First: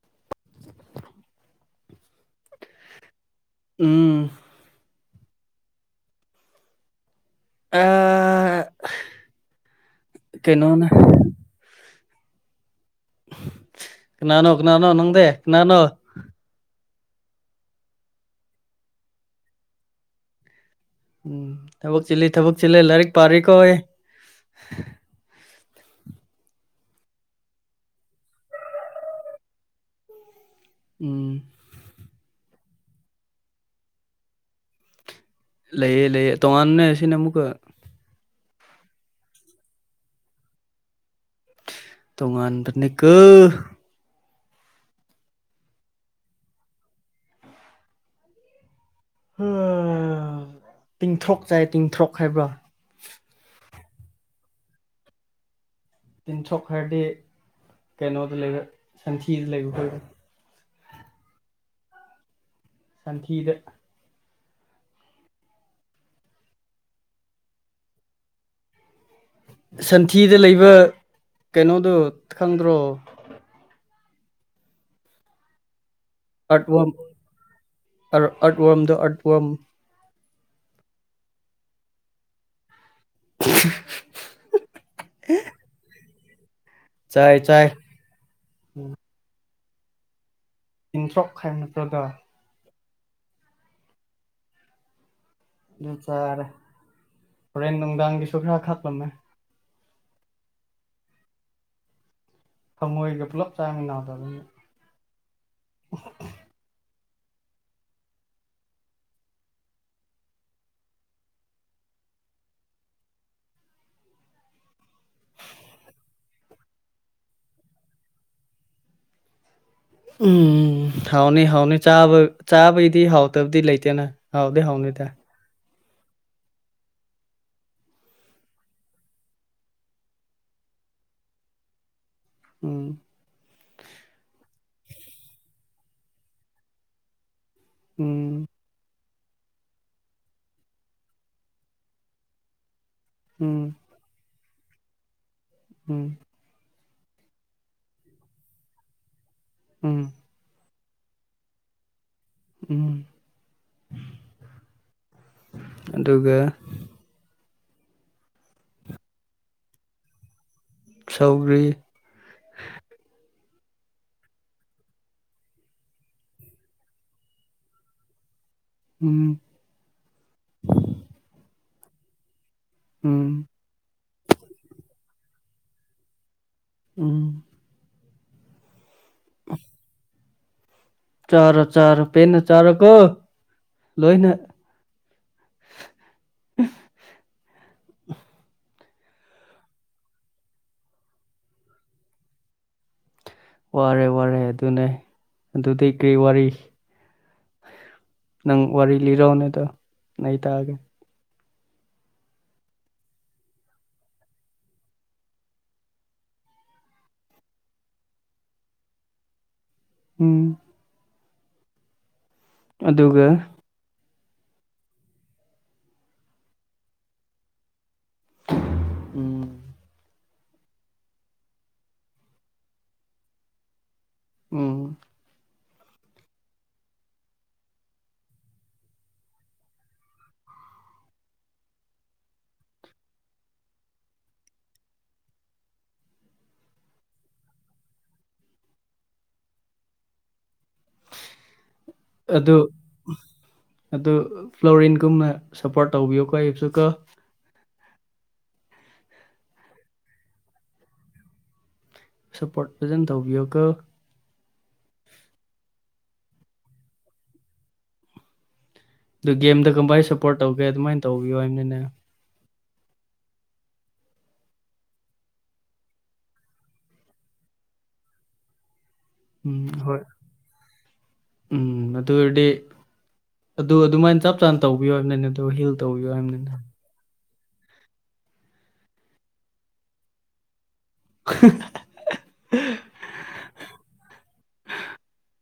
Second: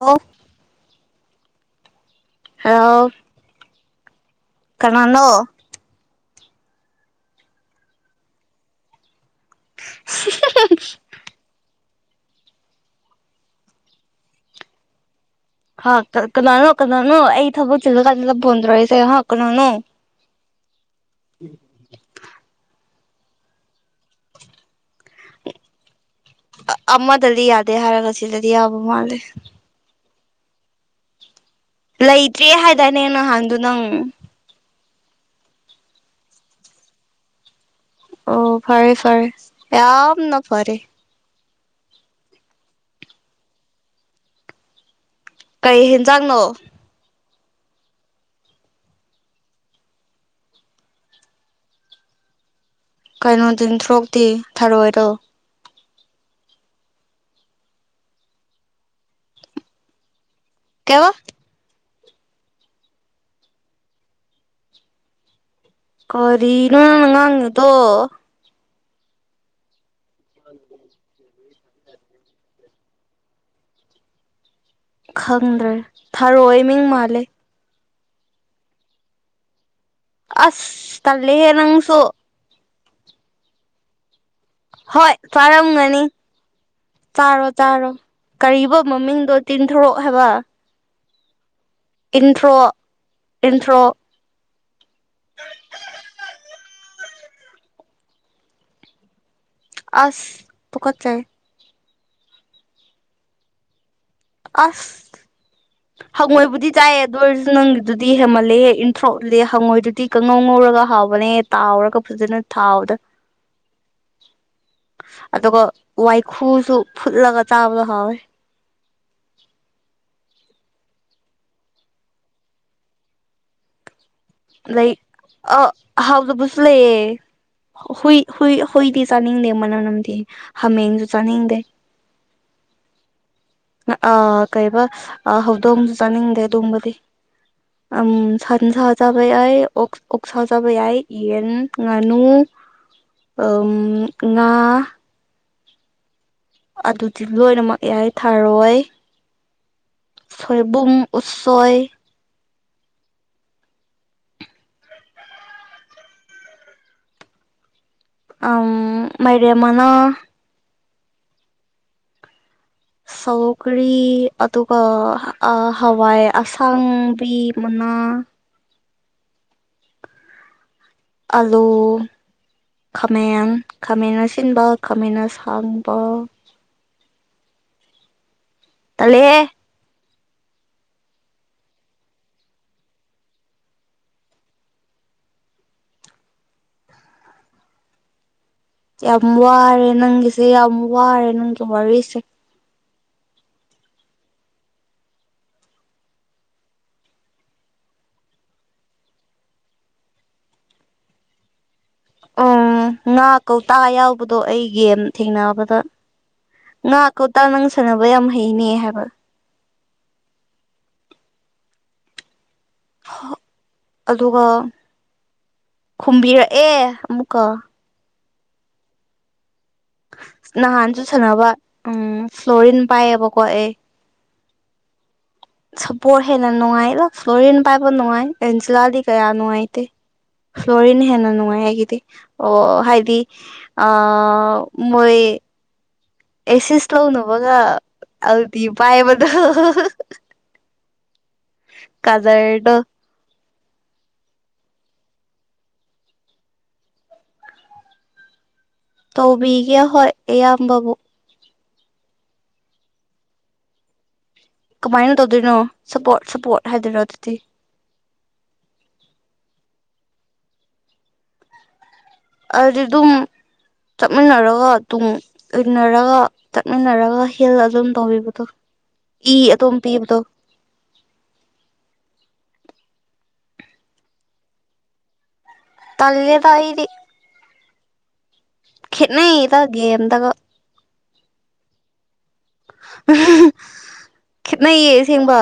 of [unintelligible] hello ꯎꯝ ꯀꯅꯥꯅꯣ ꯑ ꯀꯩꯅꯣꯅꯦ ꯀꯅꯥꯅꯣ ꯀꯅꯥꯅꯣ ꯅꯪꯗꯤ ꯀꯅꯥꯅꯣ ꯍ ꯀꯅꯥꯅꯣ ꯀꯅꯥꯅꯣ ꯑꯩ ꯊꯕꯛ ꯆꯤꯂ ꯀꯥꯟꯗ ꯄꯣꯟꯇꯧꯔꯛꯔꯤꯁꯦ ꯍꯥ ꯀꯅꯥꯅꯣ ꯎꯝ ꯊꯕꯛ ꯆꯤꯜꯂꯤ ꯊꯕꯛ ꯆꯤꯜꯂꯤ ꯂꯥꯏꯔꯤꯛ ꯄꯥꯔꯤ ꯀꯣ ꯑꯩ ꯑꯃꯗꯗꯤ ꯌꯥꯗꯦ ꯍꯥꯏꯔꯒ ꯁꯤꯗꯗꯤ ꯌꯥꯕ ꯃꯥꯜꯂꯤ ꯎꯝ ꯂꯩꯇ꯭ꯔꯤ ꯍꯥꯏꯗꯥꯢꯅꯦ ꯅꯍꯥꯟꯗꯨ ꯅꯪ ꯂꯩꯌꯦ ꯂꯩꯌꯦ ꯇꯣꯉꯥꯟꯅ ꯁꯤꯅ ꯑꯃꯨꯛꯀ ꯑꯣ ꯐꯔꯦ ꯐꯔꯦ ꯌꯥꯝꯅ ꯐꯔꯦ ꯇꯣꯉꯥꯟꯕꯅꯤꯀꯣ ꯀꯩ ꯍꯦꯟꯖꯥꯡꯅꯣ ꯇꯤꯡꯊ꯭ꯔꯣꯛ ꯆꯥꯏ ꯇꯤꯡꯊ꯭ꯔꯣꯛ ꯍꯥꯏꯕ꯭ꯔꯣ ꯀꯩꯅꯣ ꯇꯤꯟꯊ꯭ꯔꯣꯛꯇꯤ ꯊꯔꯣꯏꯔꯣ ꯇꯤꯟꯊꯣꯛ ꯍꯥꯢꯔꯗꯤ ꯀꯩꯅꯣꯗ ꯂꯩꯕ ꯁꯟꯊꯤꯗ ꯂꯩꯕ ꯈꯣꯏꯕ ꯀꯩꯕꯥ ꯁꯟꯊꯤꯗ ꯀꯔꯤꯅꯣꯅꯪꯅ ꯉꯥꯡꯉꯤ ꯇꯣ ꯁꯟꯊꯤꯗ ꯂꯩꯕ ꯀꯩꯅꯣꯗꯣ ꯈꯪꯗ꯭ꯔꯣ ꯈꯪꯗ꯭ꯔꯦ ꯊꯔꯣꯏ ꯃꯤꯡ ꯑꯠꯋꯥꯝ ꯃꯥꯜꯂꯦ ꯑꯠꯋꯥꯝꯗꯣ ꯑꯠꯋꯥꯝ ꯑꯁ ꯇꯜꯂꯦꯍꯦ ꯅꯪꯁꯨ [unintelligible] ꯍꯣꯏ ꯆꯥꯔꯝꯒꯅꯤ ꯆꯥꯏ ꯆꯥꯔꯣ ꯆꯥꯏ ꯆꯥꯔꯣ ꯀꯔꯤꯕ ꯃꯃꯤꯡꯗꯣ ꯇꯤꯟꯊꯣꯔꯛ ꯍꯥꯏꯕ ꯇꯤꯟꯊ꯭ꯔꯣꯛ ꯍꯥꯏꯕ ꯅꯇ꯭ꯔꯣ ꯑꯗꯣ ꯇꯤꯟꯊ꯭ꯔꯣꯛ ꯇꯤꯟꯊ꯭ꯔꯣꯛ [inaudible] ꯑꯗꯨ ꯆꯥꯔꯦ ꯍꯣꯔꯦꯟ ꯅꯨꯡꯗꯥꯡꯒꯤꯁꯨ ꯈꯔ ꯈꯥꯛꯂꯝꯃꯦ ꯑꯁ ꯇꯨꯀꯠ ꯆꯩ ꯍꯉꯣꯢꯒ ꯄꯨꯂꯞ ꯆꯥꯃꯤꯅꯥꯗ ꯑꯁ ꯍꯡꯉꯣꯏꯕꯨꯗꯤ ꯆꯥꯏ ꯑꯗꯨ ꯑꯣꯏꯔꯁꯨ ꯅꯪꯒꯤꯗꯨꯗꯤ ꯍꯦꯃꯜꯂꯦ ꯍꯦꯛ ꯏꯟꯊꯣꯔꯣꯛꯜꯂꯦ ꯍꯪꯉꯣꯏꯗꯨꯗꯤ ꯀꯪꯉꯧ ꯉꯧꯔꯒ ꯍꯥꯎꯕꯅꯦ ꯇꯥꯎꯔꯒ ꯐꯖꯅ ꯊꯥꯎꯗ [unintelligible] [inaudible] ꯑꯗꯨꯒ ꯋꯥꯏꯈꯨꯁꯨ ꯐꯨꯠꯂꯒ ꯆꯥꯕꯗꯣ ꯍꯥꯎꯋꯦ ꯎꯝ ꯍꯥꯎꯅꯤ ꯍꯥꯎꯅꯤ ꯆꯥꯕ ꯆꯥꯕꯩꯗꯤ ꯍꯥꯎꯇꯕꯗꯤ ꯂꯩꯇꯦꯅ ꯍꯥꯎꯗꯤ ꯂꯥꯏꯛ ꯍꯥꯎꯅꯤꯗ ꯑ ꯍꯥꯎꯇꯕꯁꯨ ꯂꯩꯌꯦ ꯍꯨꯏ ꯍꯨꯏ ꯍꯨꯏꯗꯤ ꯆꯥꯅꯤꯡꯗꯦ ꯃꯅꯝ ꯅꯝꯗꯤ ꯍꯥꯃꯦꯡꯁꯨ ꯆꯥꯅꯤꯡꯗꯦ ꯎꯝ ꯑꯥ ꯀꯩꯕ ꯍꯧꯗꯣꯡꯁꯨ ꯆꯥꯅꯤꯡꯗꯦ ꯑꯗꯨꯒꯕꯗꯤ ꯎꯝ ꯁꯟ ꯁꯥ ꯆꯥꯕ ꯌꯥꯏ ꯑꯣꯛ ꯑꯣꯛ ꯁꯥ ꯆꯥꯕ ꯌꯥꯏ ꯌꯦꯟ ꯉꯥꯅꯨ ꯎꯝ ꯉꯥ ꯎꯝ ꯑꯗꯨꯗꯤ ꯂꯣꯏꯅꯃꯛ ꯌꯥꯏ ꯊꯥꯔꯣꯏ ꯎꯝ ꯁꯣꯏꯕꯨꯝꯨꯡ ꯎꯠꯁꯣꯏ ꯎꯝ ꯑꯗꯨꯒ ꯑ ꯃꯔꯦꯃꯅ ꯁꯧꯒꯔꯤ ꯁꯧꯒꯔꯤ ꯑꯗꯨꯒ ꯍꯋꯥꯏ ꯑꯁꯥꯡꯕꯤ ꯃꯅꯥ ꯎꯝ ꯑꯂꯨ ꯎꯝ ꯈꯥꯃꯦꯟ ꯈꯥꯃꯦꯟ ꯑꯁꯤꯟꯕ ꯈꯥꯃꯦꯟ ꯁꯥꯡꯕ ꯎꯝ ꯇꯜꯂꯦꯍꯦ [inaudible] ꯆꯥꯔꯣ ꯆꯥꯔꯣ ꯄꯦꯟꯅ ꯆꯥꯔꯣ ꯀꯣ ꯂꯣꯏꯅ ꯌꯥꯝ ꯋꯥꯔꯦ ꯅꯪꯒꯤꯁꯦ ꯌꯥꯝ ꯋꯥꯔꯦ ꯅꯪꯒꯤ ꯋꯥꯔꯤꯁꯦ ꯋꯥꯔꯦ ꯋꯥꯔꯦ ꯑꯗꯨꯅꯦ ꯑꯗꯨꯗꯤ ꯀꯩ ꯋꯥꯔꯤ ꯅꯪ ꯋꯥꯔꯤ ꯂꯤꯔꯣꯑꯣꯅꯦ ꯑꯗꯣ ꯑꯩ ꯇꯥꯔꯒꯦ ꯎꯝ ꯉꯥ ꯀꯧꯇꯥ ꯌꯥꯎꯕꯗꯣ ꯑꯩ ꯒꯦꯝ ꯊꯦꯡꯅꯕꯗ ꯉꯍꯥꯛꯀꯧꯇꯥ ꯅꯪ ꯁꯥꯟꯅꯕ ꯌꯥꯝ ꯍꯩꯅꯦ ꯍꯥꯏꯕ ꯎꯝ ꯑꯗꯨꯒ ꯑꯗꯨꯒ ꯈꯨꯝꯕꯤꯔꯛꯑꯦ ꯑꯃꯨꯛꯀ ꯎꯝ ꯅꯍꯥꯟꯁꯨ ꯁꯥꯟꯅꯕ ꯎꯝ ꯐ꯭ꯂꯣꯔꯤꯟ ꯄꯥꯏꯌꯦꯕꯀꯣ ꯑꯦ ꯎꯝ ꯁꯞꯄꯣꯔ ꯍꯦꯟꯅ ꯅꯨꯡꯉꯥꯏ ꯐ꯭ꯂꯣꯔꯤꯟ ꯄꯥꯏꯕ ꯅꯨꯡꯉꯥꯏ ꯑꯦꯟꯖꯤꯂꯥꯗꯤ ꯀꯌꯥ ꯅꯨꯡꯉꯥꯏꯇꯦ ꯐ꯭ꯂꯣꯔꯤꯟ ꯍꯦꯟꯅ ꯅꯨꯡꯉꯥꯏ ꯑꯩꯒꯤꯗꯤ ꯑꯣ ꯍꯥꯏꯗꯤ ꯑ ꯃꯣꯏ ꯑꯦꯁꯤꯁ ꯇꯧꯅꯕꯒ ꯑꯜꯇꯤ ꯄꯥꯏꯕꯗꯣ ꯑꯗꯨ ꯀꯗꯔꯗꯣ ꯑꯗꯨ ꯐ꯭ꯂꯣꯔꯤꯟꯒꯨꯝꯅ ꯁꯞꯄꯣꯔꯠ ꯇꯧꯕꯤꯌꯨ ꯀꯣ ꯑꯩꯁꯨꯀꯣ ꯇꯧꯕꯤꯒꯦ ꯍꯣꯏ ꯑꯌꯥꯝꯕꯕꯨ ꯁꯞꯄꯣꯔꯠ ꯐꯖꯅ ꯇꯧꯕꯤꯌꯨꯀꯣ ꯀꯃꯥꯏꯅ ꯇꯧꯗꯣꯏꯅꯣ ꯁꯞꯄꯣꯔꯠ ꯁꯞꯄꯣꯔꯠ ꯍꯥꯏꯗꯣꯏꯔꯣ ꯑꯗꯨꯗꯤ ꯑꯗꯨ ꯒꯦꯝꯗ ꯀꯃꯥꯏꯅ ꯁꯞꯄꯣꯔꯠ ꯇꯧꯒꯦ ꯑꯗꯨꯃꯥꯏꯅ ꯇꯧꯕꯤꯌꯣ ꯍꯥꯏꯕꯅꯤꯅꯦ ꯑꯗꯨꯗꯤ ꯑꯗꯨꯝ ꯆꯠꯃꯤꯟꯅꯔꯒ ꯑꯗꯨꯝ ꯎꯅꯔꯒ ꯆꯠꯃꯤꯟꯅꯔꯒ ꯍꯦꯜ ꯑꯗꯨꯝ ꯇꯧꯕꯤꯕꯗꯣ ꯏ ꯎꯝ ꯑꯗꯨꯝ ꯍꯣꯏ ꯄꯤꯕꯗꯣ ꯎꯝ ꯑꯗꯨ ꯑꯣꯏꯔꯗꯤ ꯑꯗꯨ ꯑꯗꯨꯃꯥꯏꯅ ꯆꯞ ꯆꯥꯅ ꯇꯧꯕꯤꯌꯣ ꯍꯥꯏꯕꯅꯤꯅꯦ ꯑ ꯑꯗꯨ ꯍꯤꯜ ꯇꯧꯕꯤꯌꯣ ꯍꯥꯏꯕꯅꯤꯅꯦ ꯇꯂꯦꯗꯥꯥ ꯑꯩꯗꯤ ꯈꯦꯠꯅꯗꯩꯗ ꯒꯦꯝꯗꯒ [inaudible] ꯈꯦꯠꯅꯩꯌꯦ ꯑꯁꯦꯡꯕ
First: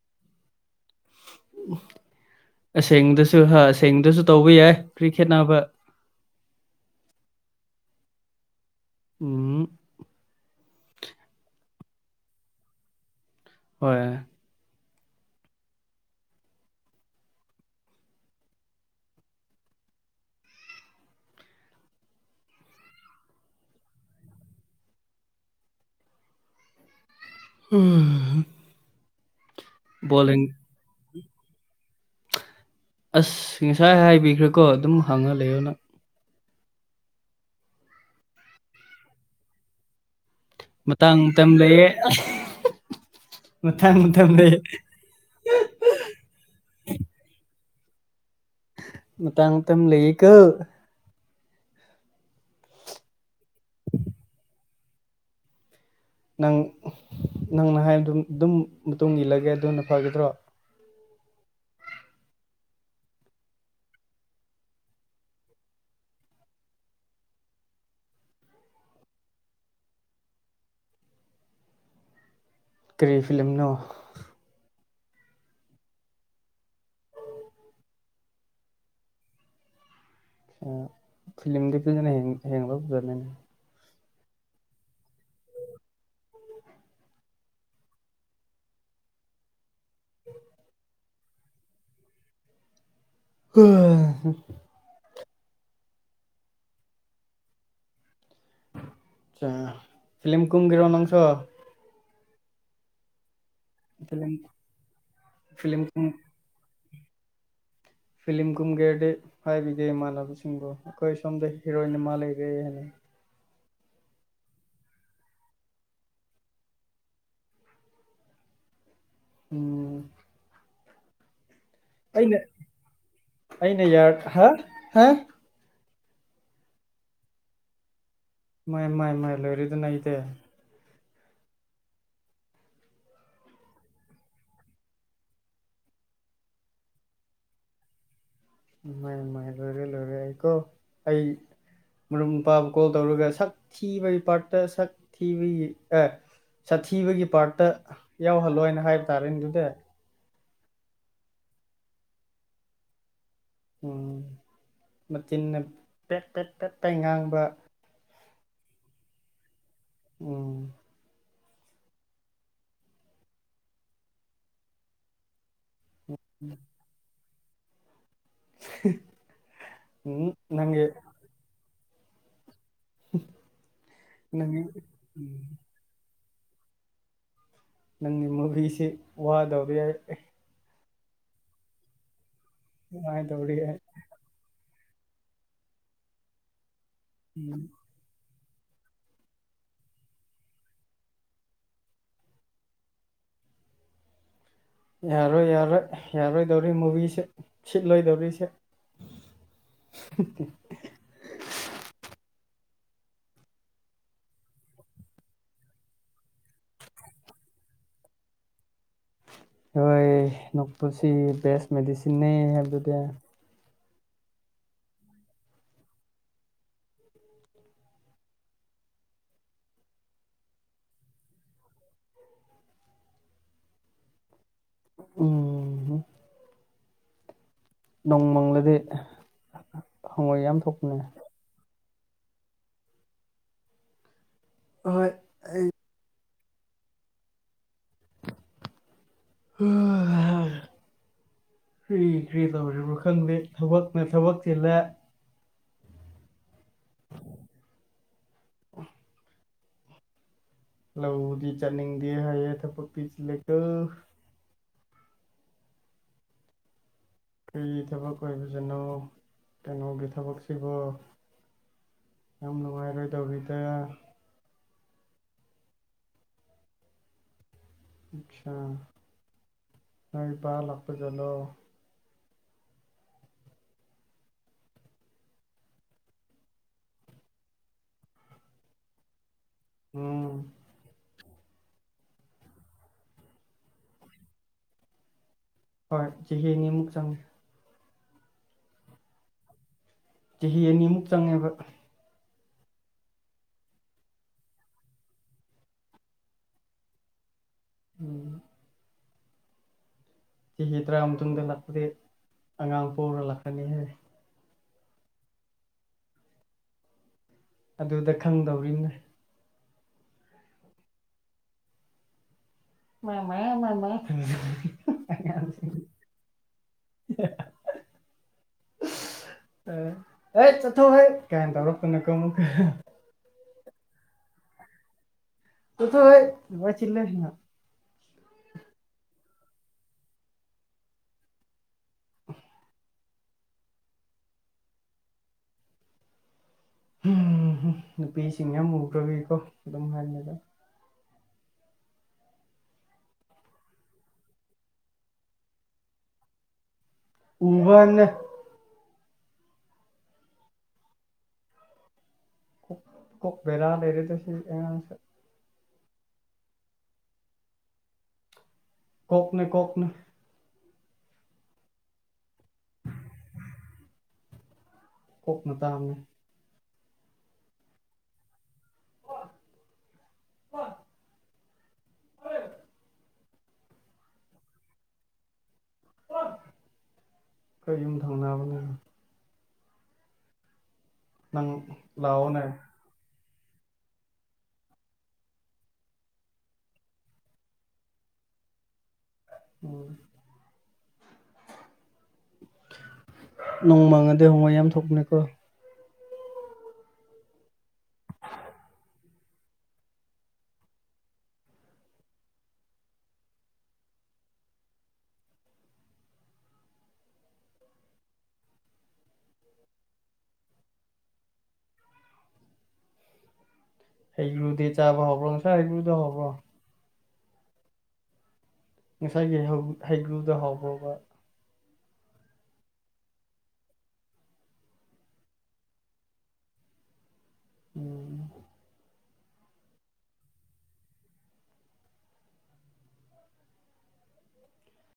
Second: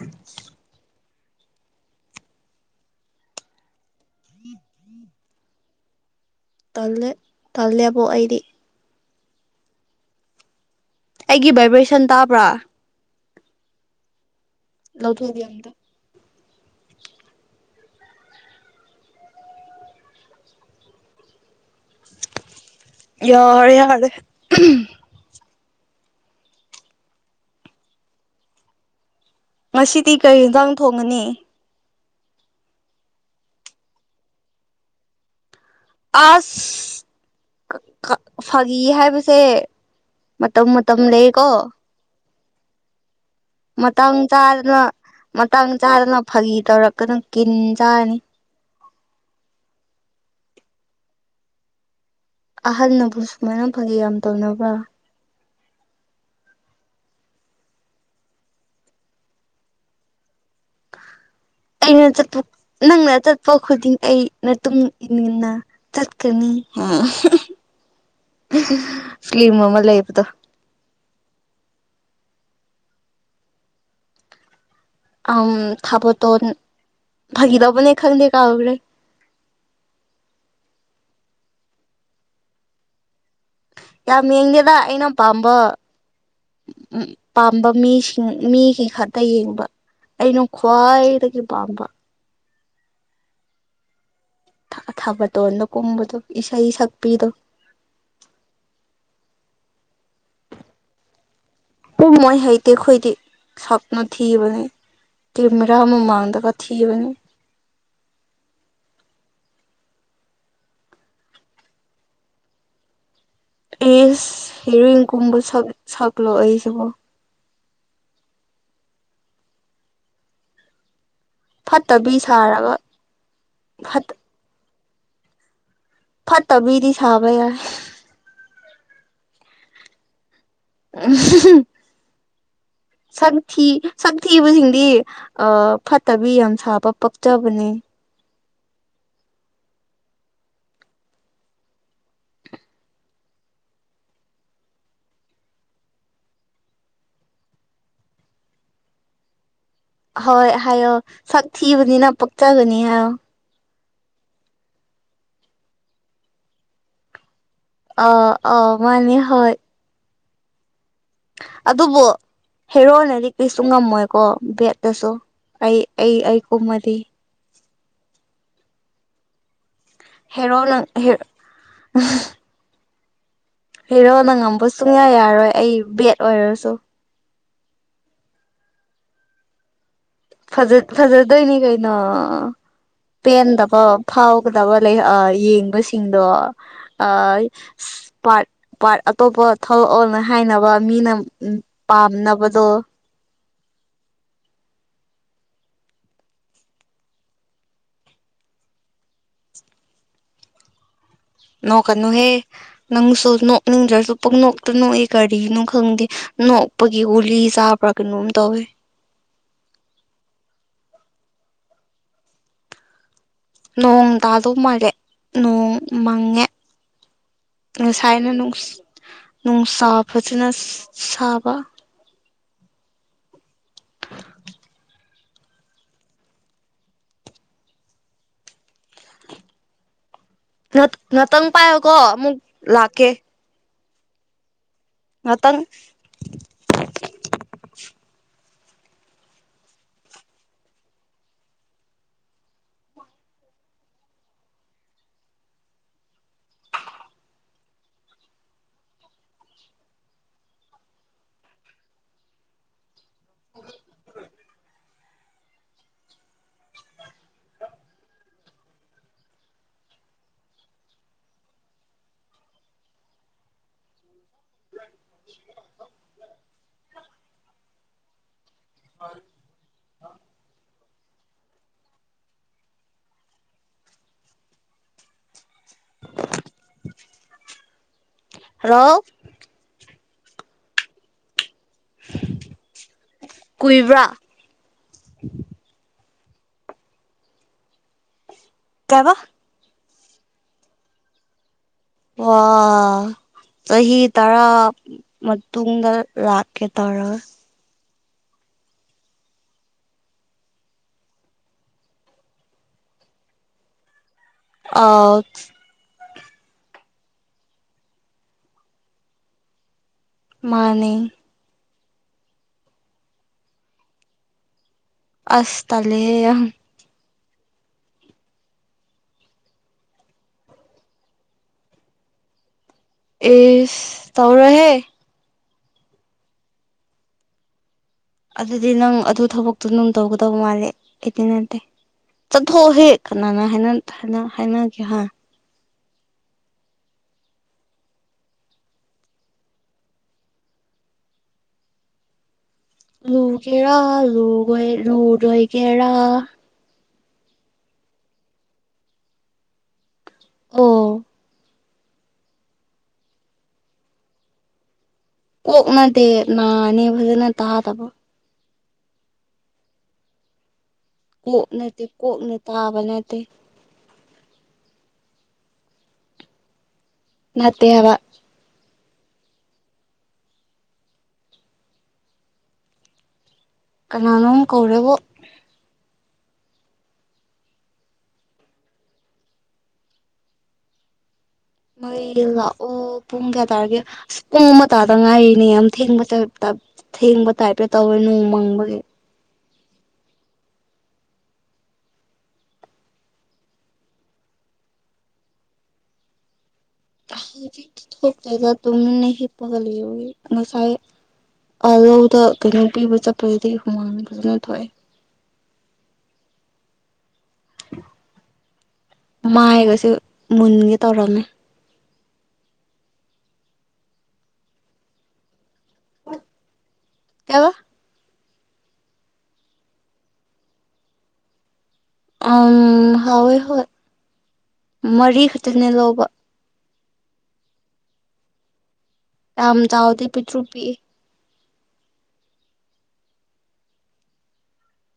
ꯎ ꯎ ꯑꯁꯦꯡꯗꯁꯨ ꯍꯥ ꯑꯁꯦꯡꯗꯁꯨ ꯇꯧꯕ ꯌꯥꯏ ꯀ꯭ꯔꯤ ꯈꯦꯠꯅꯕ ꯇꯜꯦ ꯇꯜꯦꯕꯣ ꯑꯩꯗꯤ ꯎ ꯑꯩꯒꯤ ꯚꯥꯏꯕ꯭ꯔꯦꯁꯟ ꯇꯥꯕ꯭ꯔꯥ ꯍꯣꯏ ꯂꯧꯊꯗꯤ ꯑꯗ ꯌꯥꯔ ꯌꯥꯔꯦ ꯍꯨꯝꯍꯝ ꯉꯁꯤꯗꯤ ꯀꯩ ꯌꯦꯟꯁꯥꯡ ꯊꯣꯡꯒꯅꯤ ꯑꯁ ꯉꯁꯥꯏ ꯍꯥꯏꯕꯤꯈ꯭ꯔꯦꯀꯣ ꯑꯗꯨꯝ ꯍꯪꯉ ꯂꯩꯌꯣ ꯅꯪ ꯑꯁ ꯐꯥꯒꯤ ꯍꯥꯏꯕꯁꯦ ꯃꯇꯝ ꯃꯇꯝ ꯂꯩꯌ‌ꯦꯀꯣ ꯃꯊꯪ ꯃꯇꯥꯡ ꯃꯊꯝ ꯂꯩ ꯆꯥꯗꯅ ꯃꯇꯥꯡ ꯆꯥꯗꯅ ꯐꯥꯒꯤ ꯇꯧꯔꯛꯀꯅꯨ ꯀꯤꯟ ꯆꯥꯅꯤ ꯃꯇꯥꯡ ꯃꯇꯝ ꯂꯩꯌ‌ꯦꯀ‌ꯣ ꯑꯍꯟꯅꯕꯨ ꯁꯨꯃꯥꯏꯅ ꯐꯒꯤ ꯌꯥꯝ ꯇꯧꯅꯕ꯭ꯔꯥ ꯅꯪ ꯅꯪꯅ ꯍꯥꯏꯕꯗꯨ ꯑꯗꯨꯝ ꯃꯇꯨꯡ ꯏꯜꯂꯒꯦ ꯑꯗꯨꯅ ꯐꯒꯗ꯭ꯔꯣ ꯑꯩꯅ ꯆꯠꯄ ꯅꯪꯅ ꯆꯠꯄ ꯈꯨꯗꯤꯡ ꯑꯩ ꯅꯇꯨꯡ ꯏꯟꯗꯨꯅ ꯆꯠꯀꯅꯤ ꯐ꯭ꯂꯤꯝ ꯑꯃ ꯂꯩꯕꯗꯣ ꯀꯔꯤ ꯐꯤꯂꯝꯅꯣ ꯑ ꯊꯥꯕꯣꯇꯣꯟ ꯐꯈꯤ ꯇꯧꯕꯅꯦ ꯈꯪꯗꯦ ꯀꯥꯎꯈ꯭ꯔꯦ ꯐꯤꯂꯝꯒꯤꯗꯨꯅ [unintelligible] ꯍ‌ꯦꯟ ꯍꯌ‌ꯦꯡ ꯂꯧꯗ‌ꯣꯔ ꯅꯪ ꯌꯥꯝ ꯌꯦꯡꯗ‌ꯦꯗ ꯑꯩꯅ ꯄꯥꯝꯕ ꯎ ꯄꯥꯝꯕ ꯃꯤꯁꯤꯡ ꯃꯤꯒꯤ ꯈꯛꯇ ꯌꯦꯡꯕ ꯑꯩꯅ ꯈ꯭ꯋꯥꯏꯗꯒꯤ ꯄꯥꯝꯕ ꯎ [unintelligible] ꯊ ꯊꯥꯕꯇꯣꯟꯗ ꯀꯨꯝꯕꯗꯣ ꯏꯁꯩ ꯁꯛꯄꯤꯗꯣ ꯆꯥ ꯐꯤꯂꯝ ꯀꯨꯝꯒ‌ꯦꯔꯣ ꯅꯪꯁꯨ ꯀꯨꯝꯃꯣꯏ ꯍꯩꯇꯦ ꯑꯩꯈꯣꯏꯗꯤ ꯁꯛꯅ ꯐꯤꯂꯝ ꯊꯤꯕꯅ‌ꯦ ꯀꯦꯃꯦꯔꯥ ꯐꯤꯂꯝ ꯀꯨꯝ ꯃꯃꯥꯡꯗꯒ ꯊꯤꯕꯅ‌ꯦ ꯐꯤꯂꯝ ꯀꯨꯝꯒꯦ ꯍꯥꯏꯔꯗꯤ ꯍꯥꯏꯕꯤꯒꯦ ꯏꯃꯥꯟꯅꯕꯁꯤꯡꯕꯨ ꯑꯩꯈꯣꯏ ꯁꯣꯝꯗ ꯍꯤꯔꯣꯏꯟ ꯑꯃ ꯂꯩꯔ‌ꯦ ꯍꯥꯏꯅ ꯏꯁ ꯍꯦꯔꯣꯏꯟ ꯀꯨꯝꯕ ꯁꯛ ꯁꯛꯂꯣ ꯑꯩꯁꯤꯕꯣ ꯎꯝ ꯐꯠꯇꯕꯤ ꯑꯩꯅ ꯁꯥꯔꯒ ꯑꯩꯅ ꯐꯠ ꯌꯥꯔ ꯍꯥ ꯍꯥ ꯐꯠꯇꯕꯤꯗꯤ ꯁꯥꯕ ꯌꯥꯏ ꯃꯥꯏ ꯃꯥꯏ ꯃꯥꯏ ꯂꯣꯏꯔ‌ꯦꯗꯅ ꯑꯩꯗꯤ ꯎꯝ ꯁꯛꯊꯤ ꯁꯛꯊꯤꯕꯁꯤꯡꯗꯤ ꯑ ꯐꯠꯇꯕꯤ ꯌꯥꯝ ꯁꯥꯕ ꯄꯛꯆꯕꯅꯦ ꯃ ꯃꯥꯏ ꯂ‌ꯣꯏꯔꯦ ꯂ‌ꯣꯏꯔꯦ ꯑꯩ ꯀꯣ ꯑꯩ ꯃꯔꯨꯞ ꯃꯄꯥꯕꯨ ꯀꯣꯜ ꯇꯧꯔꯒ ꯁꯛ ꯊꯤꯕꯒꯤ ꯄꯥꯔꯠꯇ ꯁꯛ ꯊꯤꯕꯒꯤ ꯑꯦ ꯁꯥꯊꯤꯕꯒꯤ ꯄꯥꯔꯠꯇ ꯌꯥꯎꯍꯜꯂꯣ ꯍꯥꯏꯅ ꯍꯥꯏꯕ ꯇꯥꯔꯦꯅ‌ꯦ ꯑꯗꯨꯗꯤ ꯍꯣꯏ ꯍꯥꯏꯌꯣ ꯁꯛ ꯊꯤꯕꯅꯤꯅ ꯄꯛꯆꯒꯅꯤ ꯍꯥꯏꯌꯣ ꯎꯝ ꯃꯆꯤꯟꯅ ꯄꯦꯛ ꯄꯦꯛ ꯄ‌ꯦꯛ ꯉꯥꯡꯕ ꯑ ꯑ ꯃꯥꯅꯤ ꯍ‌ꯣꯏ ꯎꯝ ꯑꯗꯨꯕꯨ ꯍꯦꯔꯣꯅꯗꯤ ꯀꯩꯁꯨ ꯉꯝꯃꯣꯏꯀꯣ ꯕꯦꯠꯅꯁꯨ ꯑꯩ ꯑꯩ ꯑꯩ ꯀꯨꯝꯃꯗꯤ [unintelligible] ꯍꯦꯔꯣꯅ ꯅꯪꯒꯤ ꯍꯦ [unintelligible] [unintelligible] ꯍꯦꯔꯣꯅ ꯅꯪꯒꯤ ꯉꯝꯕ ꯁꯨꯡꯌꯥ ꯎꯝ ꯌꯥꯔꯣꯏ ꯑꯩ ꯕꯦꯠ ꯑꯣꯏꯔꯁꯨ ꯅꯪꯒꯤ ꯃꯨꯚꯤꯁꯤ ꯋꯥꯗꯧꯔꯤꯍꯥꯏ ꯐꯖ ꯐꯖꯗꯣꯏꯅꯤ ꯀꯩꯅꯣ ꯅꯨꯡꯉꯥꯏꯗꯧꯔꯤ ꯄꯦꯟꯗꯕ ꯐꯥꯎ ꯗꯕ ꯂꯩ ꯑ ꯌꯦꯡꯕꯁꯤꯡꯗꯣ ꯑꯁ ꯄꯥꯔꯠ ꯄꯥꯔꯠ ꯑꯇꯣꯞꯄ ꯊ‌ꯣꯛꯂꯛꯑꯣꯅ ꯍꯥꯏꯅꯕ ꯃꯤꯅ ꯄꯥꯝꯅꯕꯗꯣ ꯌꯥꯔꯣꯏ ꯌꯥꯔꯣꯏ ꯌꯥꯔꯣꯏꯗꯧꯔꯤ ꯃꯨꯚꯤꯁ‌ꯦ ꯁꯤꯠꯂꯣꯏꯗꯧꯔꯤꯁꯦ [inaudible] ꯅꯣꯛ ꯀꯅꯨꯍꯦ ꯅꯪꯁꯨ ꯅꯣꯛꯅꯤꯡꯗ꯭ꯔꯁꯨ ꯄꯪꯅꯣꯛꯇ ꯅꯣꯛꯏ ꯀꯔꯤꯅꯣ ꯈꯪꯗꯦ ꯅꯣꯛꯄꯒꯤ ꯒꯨꯂꯤ ꯆꯥꯕ꯭ꯔꯥ ꯀꯩꯅꯣꯝ ꯇꯧꯋꯦ ꯍꯣꯏ ꯅꯣꯛꯄꯁꯤ ꯕꯦꯁ ꯃꯦꯗꯤꯁꯤꯟꯅꯦ ꯍꯥꯏꯕꯗꯨꯗꯤ ꯅꯣꯡ ꯇꯥꯗꯧ ꯃꯥꯜꯂꯦ ꯅꯣꯡ ꯃꯪꯉꯦ ꯉꯁꯥꯏꯅ ꯅꯨꯡꯁꯥ ꯐꯖꯅ ꯁꯥꯕ ꯎꯝ ꯅꯣꯡ ꯃꯪꯂꯗꯤ ꯍꯋꯥꯏ ꯌꯥꯝ ꯉꯥ ꯊꯣꯛꯄꯅꯦ ꯉꯥꯛꯇꯪ ꯄꯥꯏꯌꯣꯀꯣ ꯑꯃꯨꯛ ꯂꯥꯛꯀꯦ ꯍꯣꯏ ꯉꯥꯇꯪ ꯑꯍ [unintelligible] [inaudible] ꯀ꯭ꯔꯤ ꯀ꯭ꯔꯤ ꯇꯧꯔꯤꯕ꯭ꯔꯣ ꯈꯪꯗꯦ ꯊꯕꯛꯅ ꯊꯕꯛ ꯆꯤꯜꯂꯦ [inaudible] ꯂꯧꯗꯤ ꯆꯠꯅꯤꯡꯗꯦ ꯍꯥꯏꯌꯦ ꯊꯕꯛꯇꯤ ꯆꯤꯜꯂꯤꯀꯣ ꯀꯩ ꯊꯕꯛ ꯑꯣꯏꯕꯖꯅꯣ ꯀꯩꯅꯣꯒꯤ ꯊꯕꯛꯁꯤꯕꯨ ꯌꯥꯝ ꯅꯨꯡꯉꯥꯏꯔꯣꯏꯗꯧꯔꯤꯗ ꯑꯆꯥ ꯍꯣꯏ ꯏꯃꯥ ꯏꯄꯥ ꯂꯥꯛꯄꯗꯂꯣ ꯔꯣ ꯎꯝ ꯀꯨꯏꯕ꯭ꯔꯥ ꯍꯣꯏ ꯆꯍꯤꯅꯤꯃꯨꯛ ꯆꯪꯉꯦ ꯀꯩꯕ ꯆꯍꯤ ꯑꯅꯤꯃꯨꯛ ꯆꯪꯉꯦꯕ ꯋꯥꯎ ꯆꯍꯤ ꯇꯔꯥ ꯃꯇꯨꯡꯗ ꯂꯥꯛꯀꯦ ꯇꯧꯔ ꯎꯝ ꯇꯤꯒꯤ ꯇꯔꯥ ꯃꯇꯨꯡꯗ ꯂꯥꯛꯄꯗꯤ ꯑꯉꯥꯡ ꯄꯨꯔ ꯂꯥꯛꯀꯅꯤ ꯍꯥꯏ ꯑꯥꯁ ꯑꯗꯨꯗ ꯈꯪꯗꯧꯔꯤꯅꯦ ꯃꯥꯅꯤ ꯃꯥꯃꯥ ꯃꯥꯃꯥ ꯑꯁ ꯇꯜꯂꯦꯍꯦ ꯌꯥꯝ ꯍ [unintelligible] ꯑꯦ ꯍꯩꯠ ꯆꯠꯊꯣꯛ ꯍꯩꯠ ꯀꯥꯏꯟ ꯇꯧꯔꯛꯇꯅꯀꯣ ꯃꯨꯛ ꯏꯁ ꯇꯧꯔꯣꯏꯍꯦ [unintelligible] [inaudible] ꯑꯗꯨꯗꯤ ꯅꯪ ꯑꯗꯨ ꯊꯕꯛꯇꯨ ꯅꯪ ꯇꯧꯒꯗꯕ ꯃꯥꯜꯂꯦ ꯑꯩꯗꯤ ꯅꯠꯇꯦ ꯆꯠꯊꯣꯛꯑꯣꯍꯦ ꯀꯅꯥꯅ ꯍꯥꯏꯅ ꯍꯥꯏꯅꯒꯦ ꯍꯥꯏ ꯅꯨꯄꯤꯁꯤꯡ ꯌꯥꯝ ꯎꯈ꯭ꯔꯕꯤꯀꯣ ꯑꯗꯨꯝ ꯍꯥꯏꯂꯗ ꯂꯨꯒꯦꯔꯥ ꯂꯨ ꯂꯨꯗꯣꯏꯒꯦꯔꯥ ꯎꯕꯅꯦ ꯑꯣ ꯀꯣꯛ ꯀꯣꯛ ꯕꯦꯔꯥ ꯂꯩꯔꯦꯗ ꯁꯤ ꯉꯥꯡꯁꯦ ꯀꯣꯛꯅꯠꯗꯦ ꯅꯥꯅꯦ ꯐꯖꯅ ꯇꯥꯗꯕ ꯀꯣꯛꯅꯦ ꯀꯣꯛꯅꯦ ꯀꯣꯛꯅꯠꯇꯦ ꯀꯣꯛꯅ ꯇꯥꯕ ꯅꯠꯇꯦ ꯀꯣꯛ ꯅꯇꯥꯝꯅꯦ ꯅꯠꯇꯦ ꯍꯥꯕ [unintelligible] [inaudible] ꯀꯅꯥꯅꯣꯝ ꯀꯧꯔꯦꯕꯨ ꯈꯣꯏ ꯌꯨꯝ ꯊꯪꯅꯕꯅꯦ ꯅꯪ ꯃꯩꯗꯤ ꯂꯥꯛꯑꯣꯅꯦ ꯂꯥꯛꯎ ꯄꯨꯡ ꯀꯌꯥ ꯇꯥꯔꯒꯦ ꯄꯨꯡ ꯃ ꯇꯥꯗ ꯉꯥꯏꯔꯤꯅꯦ ꯌꯥꯝ ꯊꯦꯡꯕ ꯊꯦꯡꯕ ꯇꯥꯏꯞꯇ ꯇꯧꯋꯦ ꯅꯣꯡ ꯃꯪꯕꯒꯤ ꯎꯝ ꯅꯣꯡ ꯃꯥꯡꯉꯗꯤ ꯍꯣꯡꯋꯥꯏ ꯌꯥꯝ ꯊꯣꯛꯄꯅꯦꯀꯣ ꯊꯣꯛꯖ ꯇꯅ ꯄꯂ ꯉꯁꯥꯏꯥꯏ ꯑꯥꯜꯍꯧꯗ ꯀꯩꯅꯣ ꯄꯤꯕ ꯆꯠꯄꯗꯗꯤ ꯍꯨꯃꯥꯡ ꯐꯖꯅ ꯊꯣꯛꯑꯦ ꯃꯥꯏꯒꯁꯨꯦ ꯃꯨꯟꯒ ꯇꯧꯔꯝꯃꯦ ꯍꯩꯒ꯭ꯔꯨꯗꯗꯤ ꯆꯥꯕ ꯍꯧꯕ꯭ꯔꯣ ꯉꯅꯨꯡꯁꯥ ꯍꯩꯒ꯭ꯔꯨꯗ ꯍꯧꯕ꯭ꯔꯣ ꯀꯩꯕ ꯉꯁꯥꯏꯒꯤ ꯍꯩꯒ꯭ꯔꯨꯗ ꯍꯥꯎꯕ ꯍꯥꯎꯋꯦ ꯍꯣꯏ ꯃꯔꯤ ꯈꯛꯇꯅꯦ ꯂꯧꯕ ꯎꯝ ꯌꯥꯝ ꯆꯥꯎꯗꯤ ꯄꯤꯛꯇ꯭ꯔꯨ ꯄꯤꯛ